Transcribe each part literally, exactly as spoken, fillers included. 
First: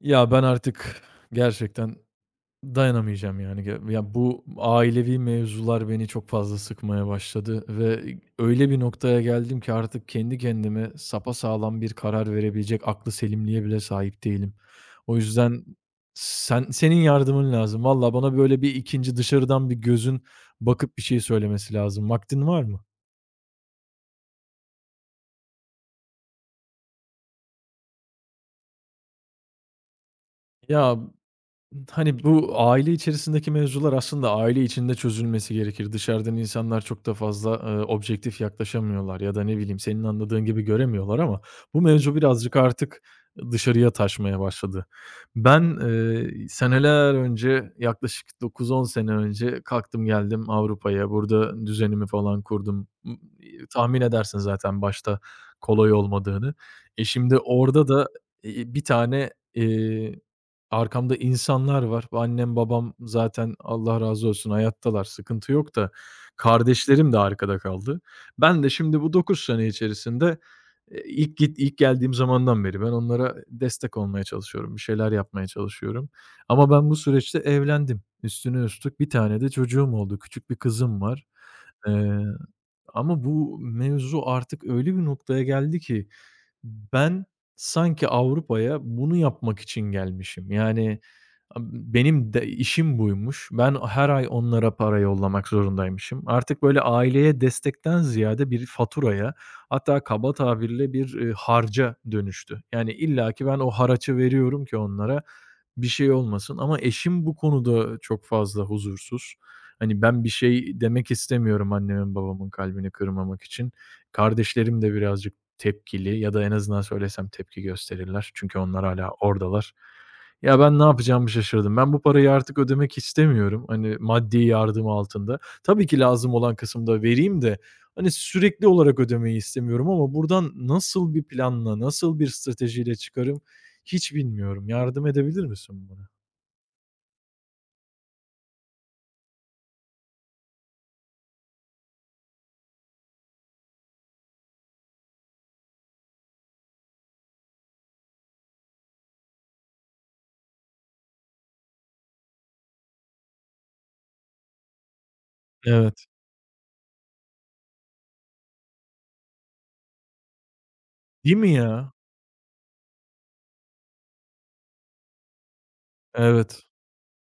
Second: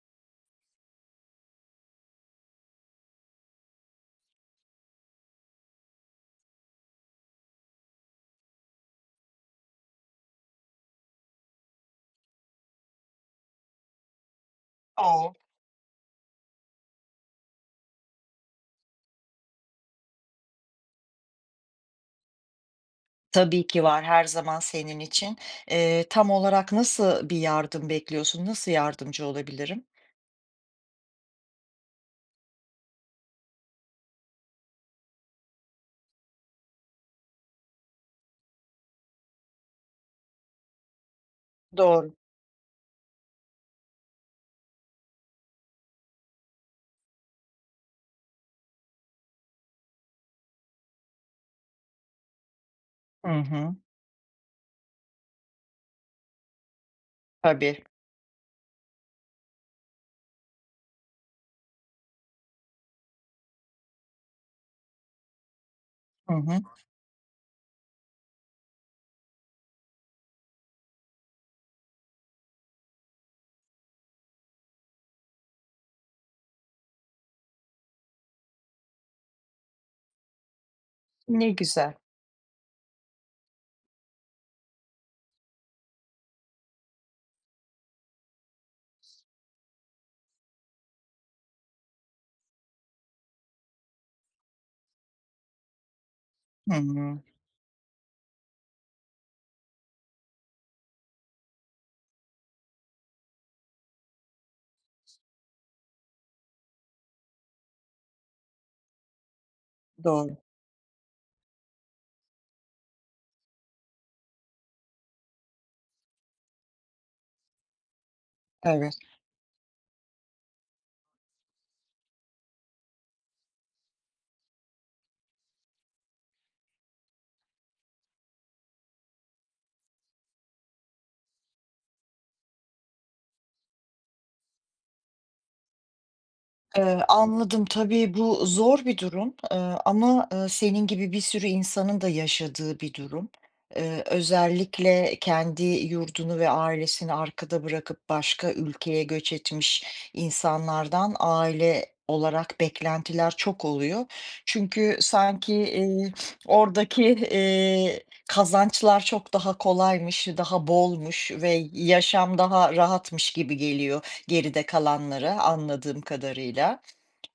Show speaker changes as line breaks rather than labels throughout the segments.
Ya, ben artık gerçekten dayanamayacağım, yani. Ge ya, bu ailevi mevzular beni çok fazla sıkmaya başladı ve öyle bir noktaya geldim ki artık kendi kendime sapasağlam bir karar verebilecek aklı selimliğe bile sahip değilim. O
O!
yüzden sen senin yardımın lazım. Valla bana böyle bir ikinci dışarıdan bir gözün bakıp bir şey söylemesi lazım. Vaktin var mı?
Tabii ki var, her zaman senin için. Eee, tam olarak nasıl bir yardım bekliyorsun? Nasıl yardımcı olabilirim?
Ya Hani, bu aile içerisindeki mevzular aslında aile içinde çözülmesi gerekir. Dışarıdan insanlar çok da fazla, eee, objektif yaklaşamıyorlar ya da ne bileyim senin anladığın gibi göremiyorlar ama bu
Doğru.
mevzu birazcık artık dışarıya taşmaya başladı. Ben, eee, seneler önce, yaklaşık dokuz on sene önce kalktım geldim Avrupa'ya. Burada düzenimi falan kurdum. M
Hı hı.
tahmin edersin zaten başta kolay olmadığını. E, şimdi
Tabii.
orada da, eee, bir tane, eee arkamda insanlar var. Annem, babam zaten Allah razı olsun hayattalar, sıkıntı yok da
Hı hı.
kardeşlerim de arkada kaldı. Ben de şimdi bu dokuz sene içerisinde, eee, ilk git ilk geldiğim zamandan beri ben onlara destek olmaya çalışıyorum, bir şeyler yapmaya çalışıyorum. Ama ben bu süreçte evlendim. Üstüne üstlük bir tane de çocuğum oldu. Küçük bir kızım var.
Ne güzel.
Eee Ama bu mevzu artık öyle bir noktaya geldi ki ben sanki Avrupa'ya bunu yapmak için gelmişim. Yani, benim de işim buymuş. Ben her ay onlara para yollamak zorundaymışım. Artık
Hı
böyle
hı.
aileye destekten ziyade bir faturaya, hatta kaba tabirle bir, eee, harca dönüştü. Yani illaki ben o haraçı veriyorum ki onlara bir şey olmasın ama eşim bu konuda çok fazla huzursuz. Hani, ben bir
Doğru.
şey demek istemiyorum annemin babamın kalbini kırmamak için. Kardeşlerim de birazcık tepkili ya da en azından söylesem tepki gösterirler. Çünkü onlar
Evet.
hala oradalar. Ya, ben ne yapacağımı şaşırdım. Ben bu parayı artık ödemek istemiyorum, hani, maddi yardım altında. Tabii ki lazım olan kısımda vereyim de, hani, sürekli olarak ödemeyi istemiyorum ama buradan nasıl bir planla, nasıl bir stratejiyle çıkarım hiç bilmiyorum. Yardım edebilir misin bana?
Eee, anladım. Tabii bu zor bir durum, eee, ama, eee, senin gibi bir sürü insanın da yaşadığı bir durum. Eee, özellikle kendi yurdunu ve ailesini arkada bırakıp başka ülkeye göç etmiş insanlardan aile olarak beklentiler çok oluyor. Çünkü sanki,
Evet.
eee, oradaki, eee, kazançlar çok daha kolaymış, daha bolmuş
Değil mi
ve
ya?
yaşam daha rahatmış gibi geliyor. Geride kalanlara anladığım
Evet.
kadarıyla.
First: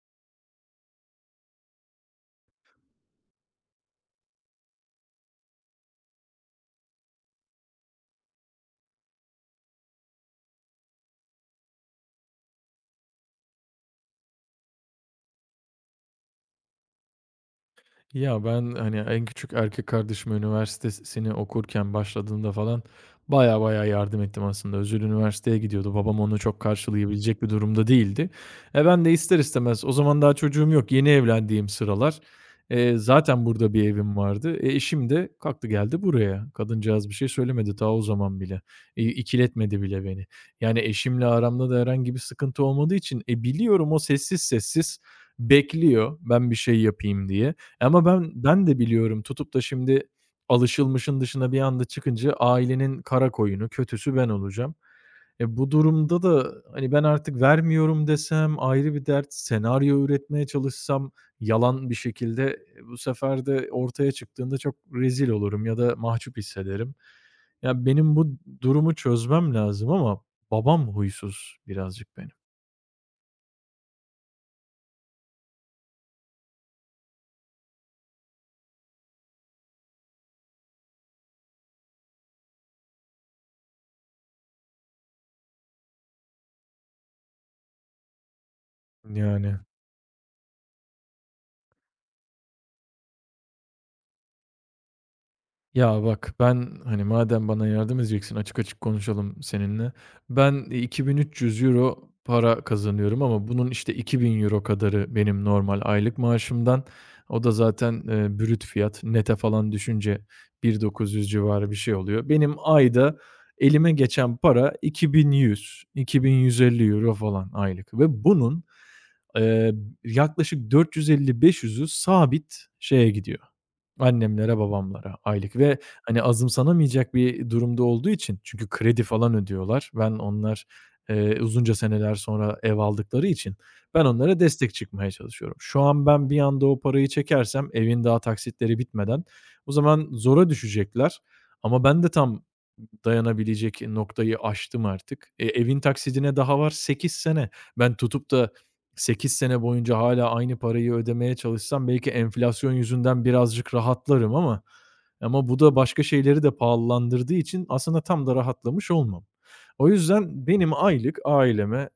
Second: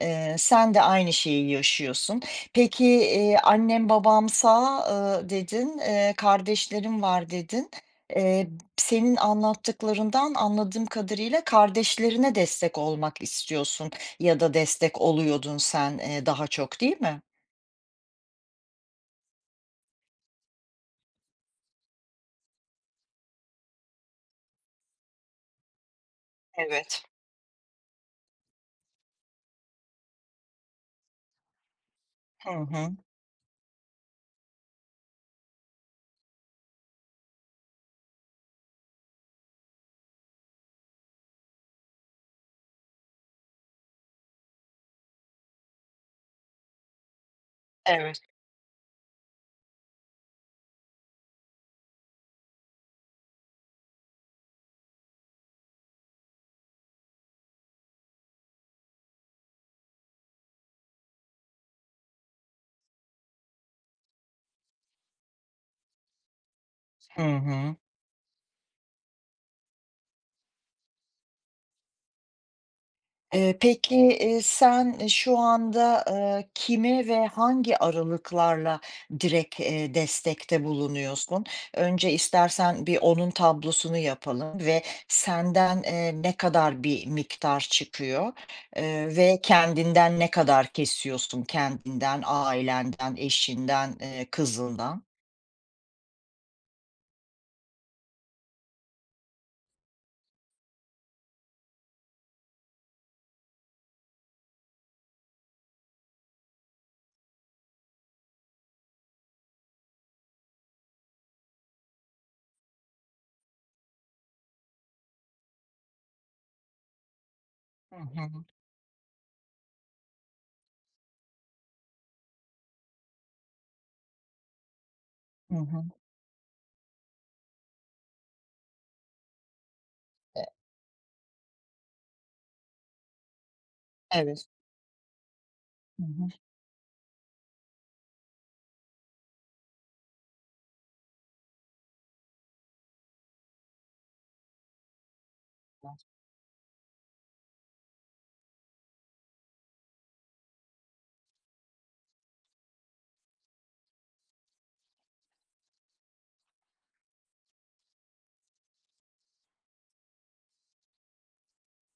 Eee, sen de aynı şeyi yaşıyorsun. Peki, eee, "Annem babam sağ." eee, dedin, eee, "Kardeşlerim var." dedin. Eee, senin anlattıklarından anladığım kadarıyla kardeşlerine destek olmak istiyorsun ya da destek oluyordun sen, eee, daha çok, değil mi?
Ya, ben, hani, en küçük erkek kardeşim üniversitesini okurken başladığında falan baya baya yardım ettim aslında. Özel üniversiteye gidiyordu. Babam onu çok
Evet.
karşılayabilecek bir durumda değildi. E, ben de ister istemez o zaman daha çocuğum yok, yeni evlendiğim sıralar,
Hı hı.
eee, zaten burada bir evim vardı. E, eşim de kalktı geldi buraya. Kadıncağız bir şey söylemedi ta o zaman bile. İii, ikiletmedi bile beni. Yani eşimle aramda da herhangi bir sıkıntı olmadığı için, e, biliyorum o sessiz sessiz bekliyor ben bir şey yapayım diye. Ama
Evet.
ben ben de biliyorum tutup da şimdi alışılmışın dışına bir anda çıkınca ailenin kara koyunu, kötüsü ben olacağım. E, bu durumda da, hani, ben artık vermiyorum desem ayrı bir dert, senaryo üretmeye çalışsam yalan bir şekilde, e, bu sefer de ortaya çıktığında çok rezil olurum ya da mahcup hissederim.
Hı hı.
Ya, benim bu durumu çözmem lazım ama babam huysuz birazcık benim.
Eee, peki, eee, sen şu anda, eee, kime ve hangi aralıklarla direkt, eee, destekte bulunuyorsun? Önce istersen bir onun tablosunu yapalım ve senden, eee, ne kadar bir miktar çıkıyor, eee, ve
Yani.
kendinden ne kadar kesiyorsun? Kendinden, ailenden, eşinden, eee, kızından?
Ya bak ben hani madem bana yardım edeceksin açık açık konuşalım seninle. Ben iki bin üç yüz euro para kazanıyorum ama bunun işte iki bin euro kadarı benim normal aylık maaşımdan. O da zaten, eee, brüt fiyat. Net'e falan düşünce bin dokuz yüz civarı bir şey oluyor. Benim ayda elime geçen para iki bin yüz, iki bin yüz elli euro falan aylık
Hı
ve
hı.
bunun, eee, yaklaşık dört yüz elli beş yüzü sabit şeye gidiyor. Annemlere, babamlara
Hı
aylık ve,
hı.
hani, azımsanamayacak bir durumda olduğu için çünkü kredi falan ödüyorlar. Ben
E
onlar, eee, uzunca seneler sonra ev aldıkları için ben onlara
evet.
destek çıkmaya çalışıyorum. Şu
Hı
an
hı.
ben bir anda o parayı çekersem evin daha taksitleri bitmeden o zaman zora düşecekler ama ben de tam dayanabilecek noktayı aştım artık. E, evin taksidine daha var sekiz sene. Ben tutup da sekiz sene boyunca hala aynı parayı ödemeye çalışsam belki enflasyon yüzünden birazcık rahatlarım ama ama bu da başka şeyleri de pahalandırdığı için aslında tam da rahatlamış olmam. O yüzden benim aylık aileme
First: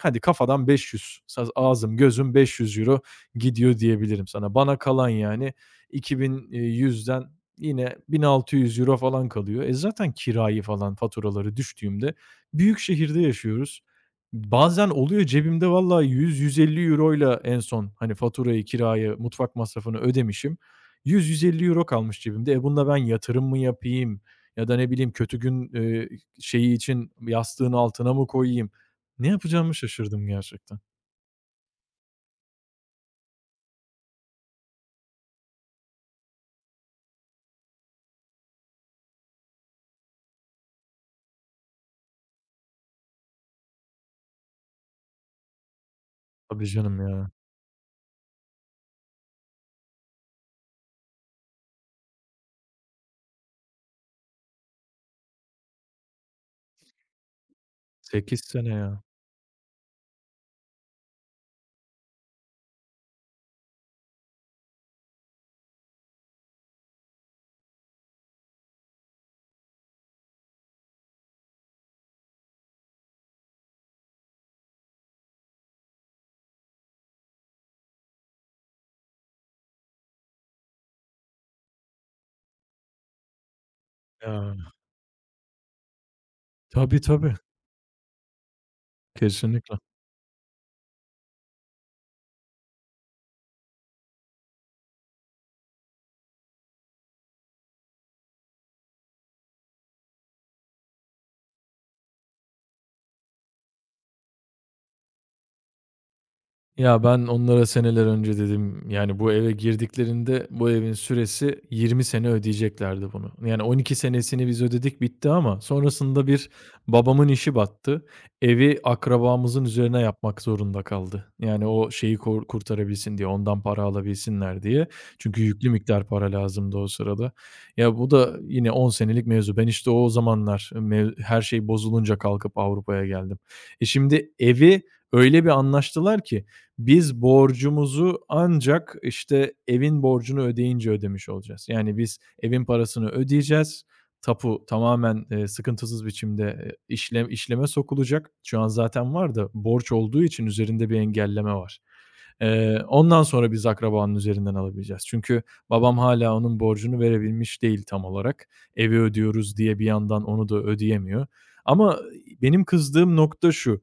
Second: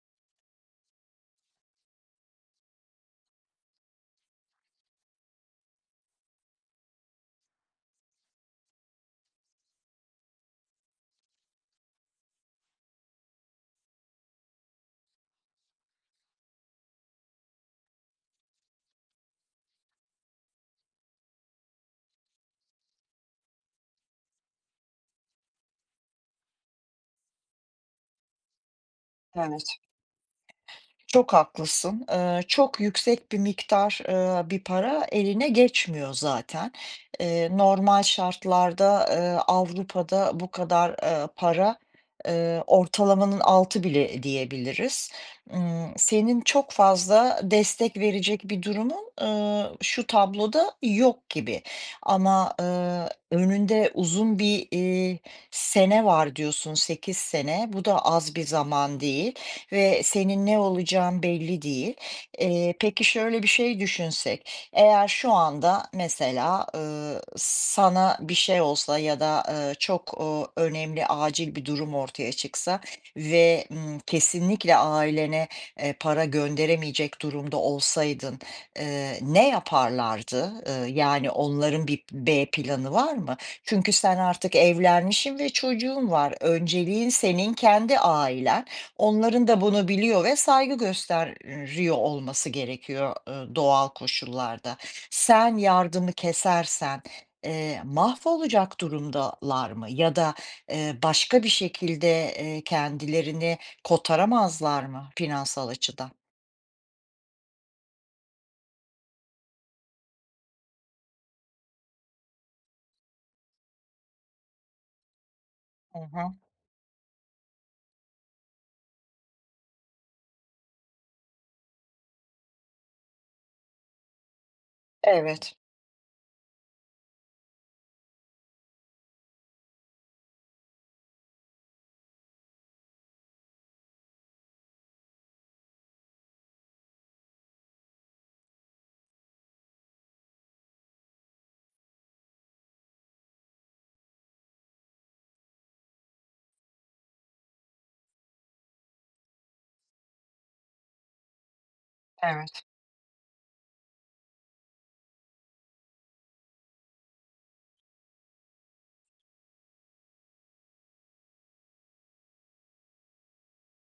hadi kafadan beş yüz, saz ağzım gözüm beş yüz euro gidiyor diyebilirim sana. Bana kalan yani iki bin yüzden yine bin altı yüz euro falan kalıyor. E, zaten kirayı falan, faturaları düştüğümde büyük şehirde yaşıyoruz. Bazen oluyor cebimde valla euro ile en son, hani, faturayı, kirayı, mutfak masrafını ödemişim. €100 euro kalmış cebimde. E, bununla ben yatırım mı yapayım ya da ne bileyim kötü gün, eee, şeyi için yastığın altına mı koyayım? Ne yapacağımı
Evet.
şaşırdım gerçekten.
Çok haklısın. Eee, çok yüksek bir miktar, eee, bir para eline geçmiyor zaten. Eee, normal şartlarda, eee, Avrupa'da bu kadar, eee, para, eee, ortalamanın altı bile diyebiliriz. Imm, senin
Tabii
çok
canım ya.
fazla destek verecek bir durumun, eee, şu tabloda yok gibi ama, eee, önünde uzun bir, eee, sene var diyorsun, sekiz sene. Bu da az
Sekiz
bir
sene
zaman
ya.
değil ve senin ne olacağın belli değil. Eee, peki şöyle bir şey düşünsek, eğer şu anda mesela, ııı, sana bir şey olsa ya da, ııı, çok, ııı, önemli, acil bir durum ortaya çıksa ve, ımm, kesinlikle ailene, eee, para gönderemeyecek durumda olsaydın, eee, ne yaparlardı? Iıı, yani onların bir B planı var mı? Çünkü sen artık
Ya.
evlenmişsin ve çocuğun var.
Tabii
Önceliğin
tabii.
senin kendi ailen. Onların da
Kesinlikle.
bunu biliyor ve saygı gösteriyor olması gerekiyor, ııı, doğal koşullarda. Sen yardımı kesersen, eee, mahvolacak durumdalar mı ya da, eee, başka bir şekilde, eee, kendilerini kotaramazlar mı finansal açıdan?
Ya, ben onlara seneler önce dedim, yani, bu eve girdiklerinde bu evin süresi yirmi sene ödeyeceklerdi bunu. Yani, on iki senesini biz ödedik, bitti ama
Hı
sonrasında
hı.
bir babamın işi battı. Evi akrabamızın üzerine yapmak zorunda kaldı. Yani, o şeyi kor kurtarabilsin diye, ondan para alabilsinler diye. Çünkü
Evet,
yüklü miktar para lazımdı o sırada. Ya, bu da yine on senelik mevzu. Ben, işte, o zamanlar mev her şey bozulunca kalkıp Avrupa'ya geldim. E, şimdi evi öyle bir anlaştılar ki biz borcumuzu ancak, işte, evin borcunu ödeyince ödemiş olacağız. Yani biz evin parasını ödeyeceğiz. Tapu tamamen, eee, sıkıntısız biçimde, eee, işlem işleme sokulacak. Şu an zaten var da borç olduğu için üzerinde bir engelleme var.
evet.
Eee, ondan sonra biz akrabanın üzerinden alabileceğiz. Çünkü babam hala onun borcunu verebilmiş değil tam olarak. Evi ödüyoruz diye bir yandan onu da ödeyemiyor. Ama, benim kızdığım nokta şu:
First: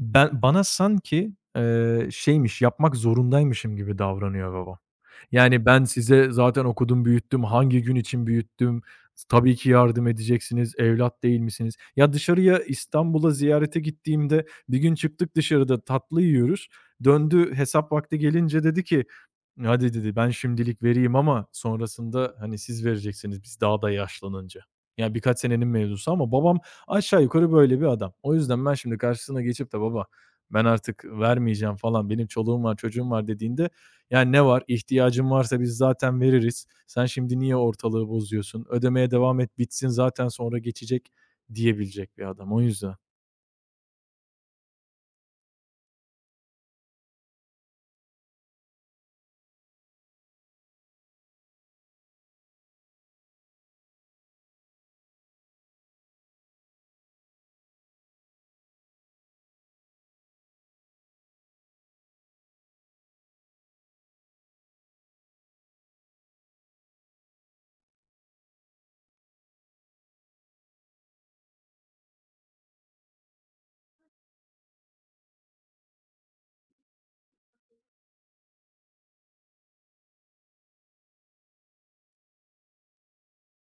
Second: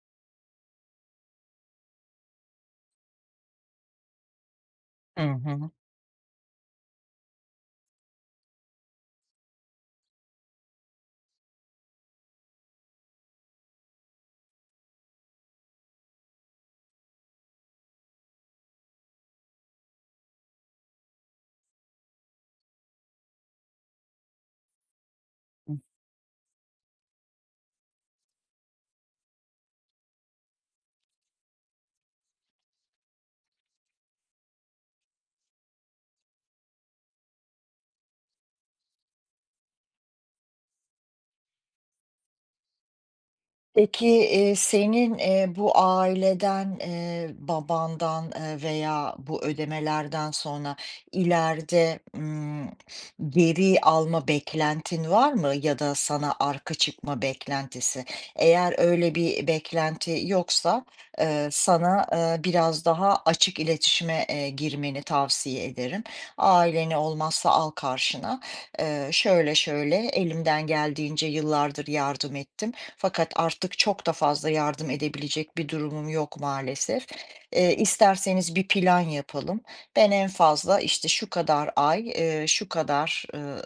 ben bana sanki, eee, şeymiş, yapmak zorundaymışım gibi davranıyor babam.
Hı
Yani,
hı.
ben size zaten okudum, büyüttüm, hangi gün için büyüttüm, tabii ki yardım edeceksiniz, evlat değil misiniz? Ya, dışarıya, İstanbul'a ziyarete gittiğimde bir gün çıktık dışarıda tatlı yiyoruz. Döndü, hesap vakti gelince dedi ki, "Hadi" dedi, "ben şimdilik vereyim ama sonrasında, hani, siz vereceksiniz biz daha da yaşlanınca." Ya, birkaç senenin mevzusu ama babam aşağı yukarı böyle bir adam. O yüzden ben şimdi karşısına geçip de, "Baba, ben artık vermeyeceğim." falan, "Benim çoluğum var, çocuğum var." dediğinde yani ne var? İhtiyacın varsa biz zaten veririz. Sen şimdi niye ortalığı bozuyorsun? Ödemeye devam et, bitsin zaten sonra geçecek diyebilecek bir adam. O yüzden.
Peki, eee, senin, eee, bu aileden, eee, babandan, eee, veya bu ödemelerden sonra ileride, ımm, geri alma beklentin var mı ya da sana arka çıkma beklentisi? Eğer öyle bir beklenti yoksa, eee, sana, eee, biraz daha açık iletişime, eee, girmeni tavsiye ederim. Aileni olmazsa al karşına, eee, şöyle şöyle elimden geldiğince yıllardır yardım ettim. Fakat artık çok da fazla yardım edebilecek bir durumum yok maalesef. Eee, isterseniz bir plan yapalım. Ben en fazla işte şu kadar ay, eee, şu kadar, ııı,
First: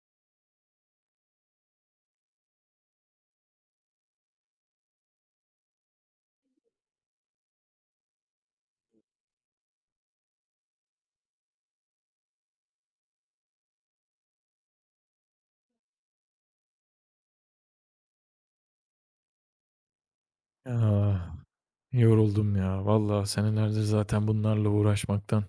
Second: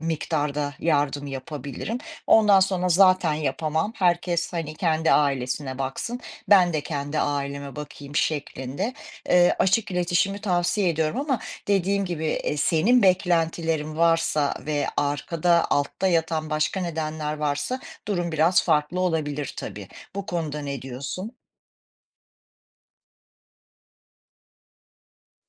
miktarda yardım yapabilirim. Ondan sonra zaten yapamam. Herkes, hani, kendi ailesine baksın. Ben de kendi aileme bakayım şeklinde, eee, açık iletişimi tavsiye ediyorum ama dediğim gibi, eee, senin beklentilerin varsa ve arkada, altta yatan başka nedenler varsa durum biraz farklı olabilir tabii. Bu konuda ne diyorsun?
Ya. Yoruldum ya. Vallahi senelerdir zaten bunlarla uğraşmaktan,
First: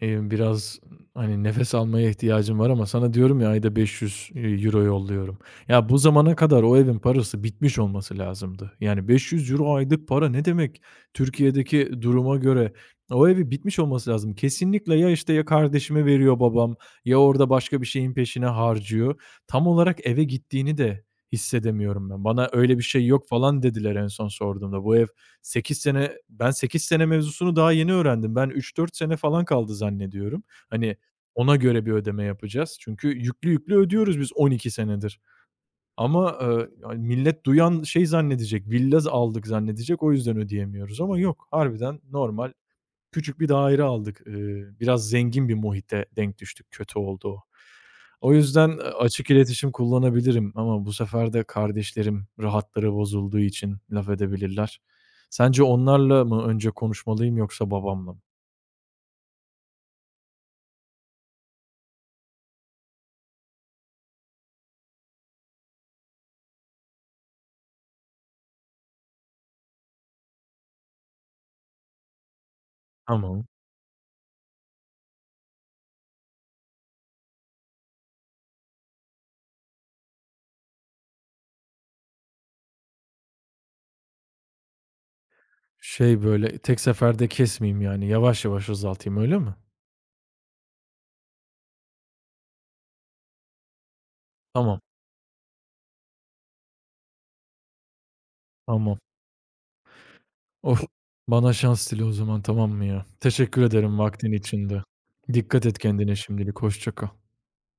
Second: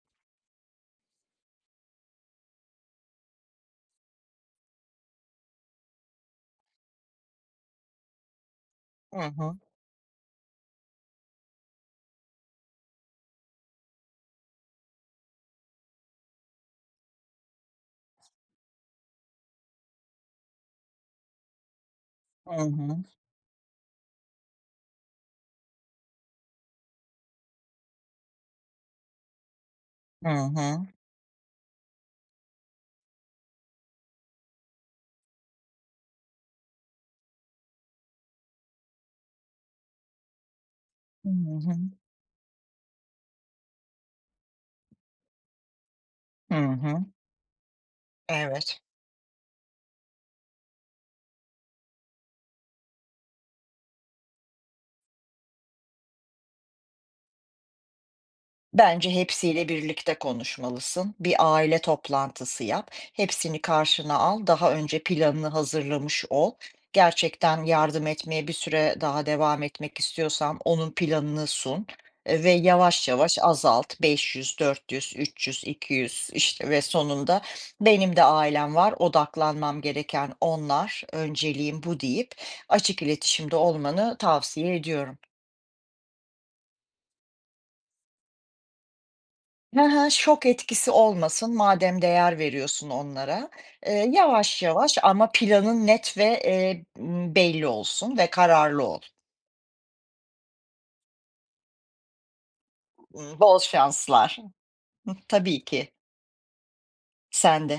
eee, biraz, hani, nefes almaya ihtiyacım var ama sana diyorum ya ayda beş yüz euro yolluyorum. Ya, bu zamana kadar o evin parası bitmiş olması lazımdı. Yani
Hı
beş yüz
hı.
euro aylık para ne demek? Türkiye'deki duruma göre o evi bitmiş olması lazım. Kesinlikle ya, işte, ya kardeşime veriyor babam ya orada başka bir şeyin peşine harcıyor. Tam olarak eve gittiğini de hissedemiyorum ben. Bana
Hı
öyle bir
hı.
şey yok falan dediler en son sorduğumda. Bu ev sekiz sene Ben sekiz sene mevzusunu daha yeni öğrendim. Ben üç dört sene falan kaldı
Hı
zannediyorum.
hı.
Hani ona göre bir ödeme yapacağız. Çünkü yüklü yüklü ödüyoruz biz on iki senedir. Ama, eee, hani millet duyan şey zannedecek, villa aldık zannedecek, o yüzden ödeyemiyoruz ama
Hı
yok.
hı.
Harbiden normal küçük bir daire aldık. Eee, biraz zengin bir muhite denk
Hı
düştük. Kötü
hı.
oldu o. O yüzden,
Evet.
açık iletişim kullanabilirim ama bu sefer de kardeşlerim rahatları bozulduğu için laf edebilirler. Sence onlarla mı önce konuşmalıyım yoksa babamla mı?
Bence hepsiyle birlikte konuşmalısın. Bir aile toplantısı yap. Hepsini karşına al. Daha önce planını hazırlamış ol. Gerçekten yardım etmeye bir süre daha devam etmek istiyorsan onun planını sun e, ve yavaş yavaş
Tamam.
azalt. beş yüz, dört yüz, üç yüz, iki yüz işte ve sonunda benim de ailem var. Odaklanmam gereken onlar. Önceliğim bu deyip açık iletişimde olmanı tavsiye ediyorum.
Şey, böyle, tek seferde kesmeyeyim yani, yavaş yavaş azaltayım, öyle mi?
Hı hı, şok etkisi olmasın madem değer veriyorsun onlara. Eee, yavaş
Tamam,
yavaş ama planın net ve, eee, ımm, belli olsun ve kararlı
tamam.
ol.
Of! Bana şans dile o zaman, tamam mı ya?
Imm, bol
Teşekkür ederim vaktin
şanslar.
içinde.
Tabii
Dikkat et
ki.
kendine şimdilik, hoşça kal.
Sende.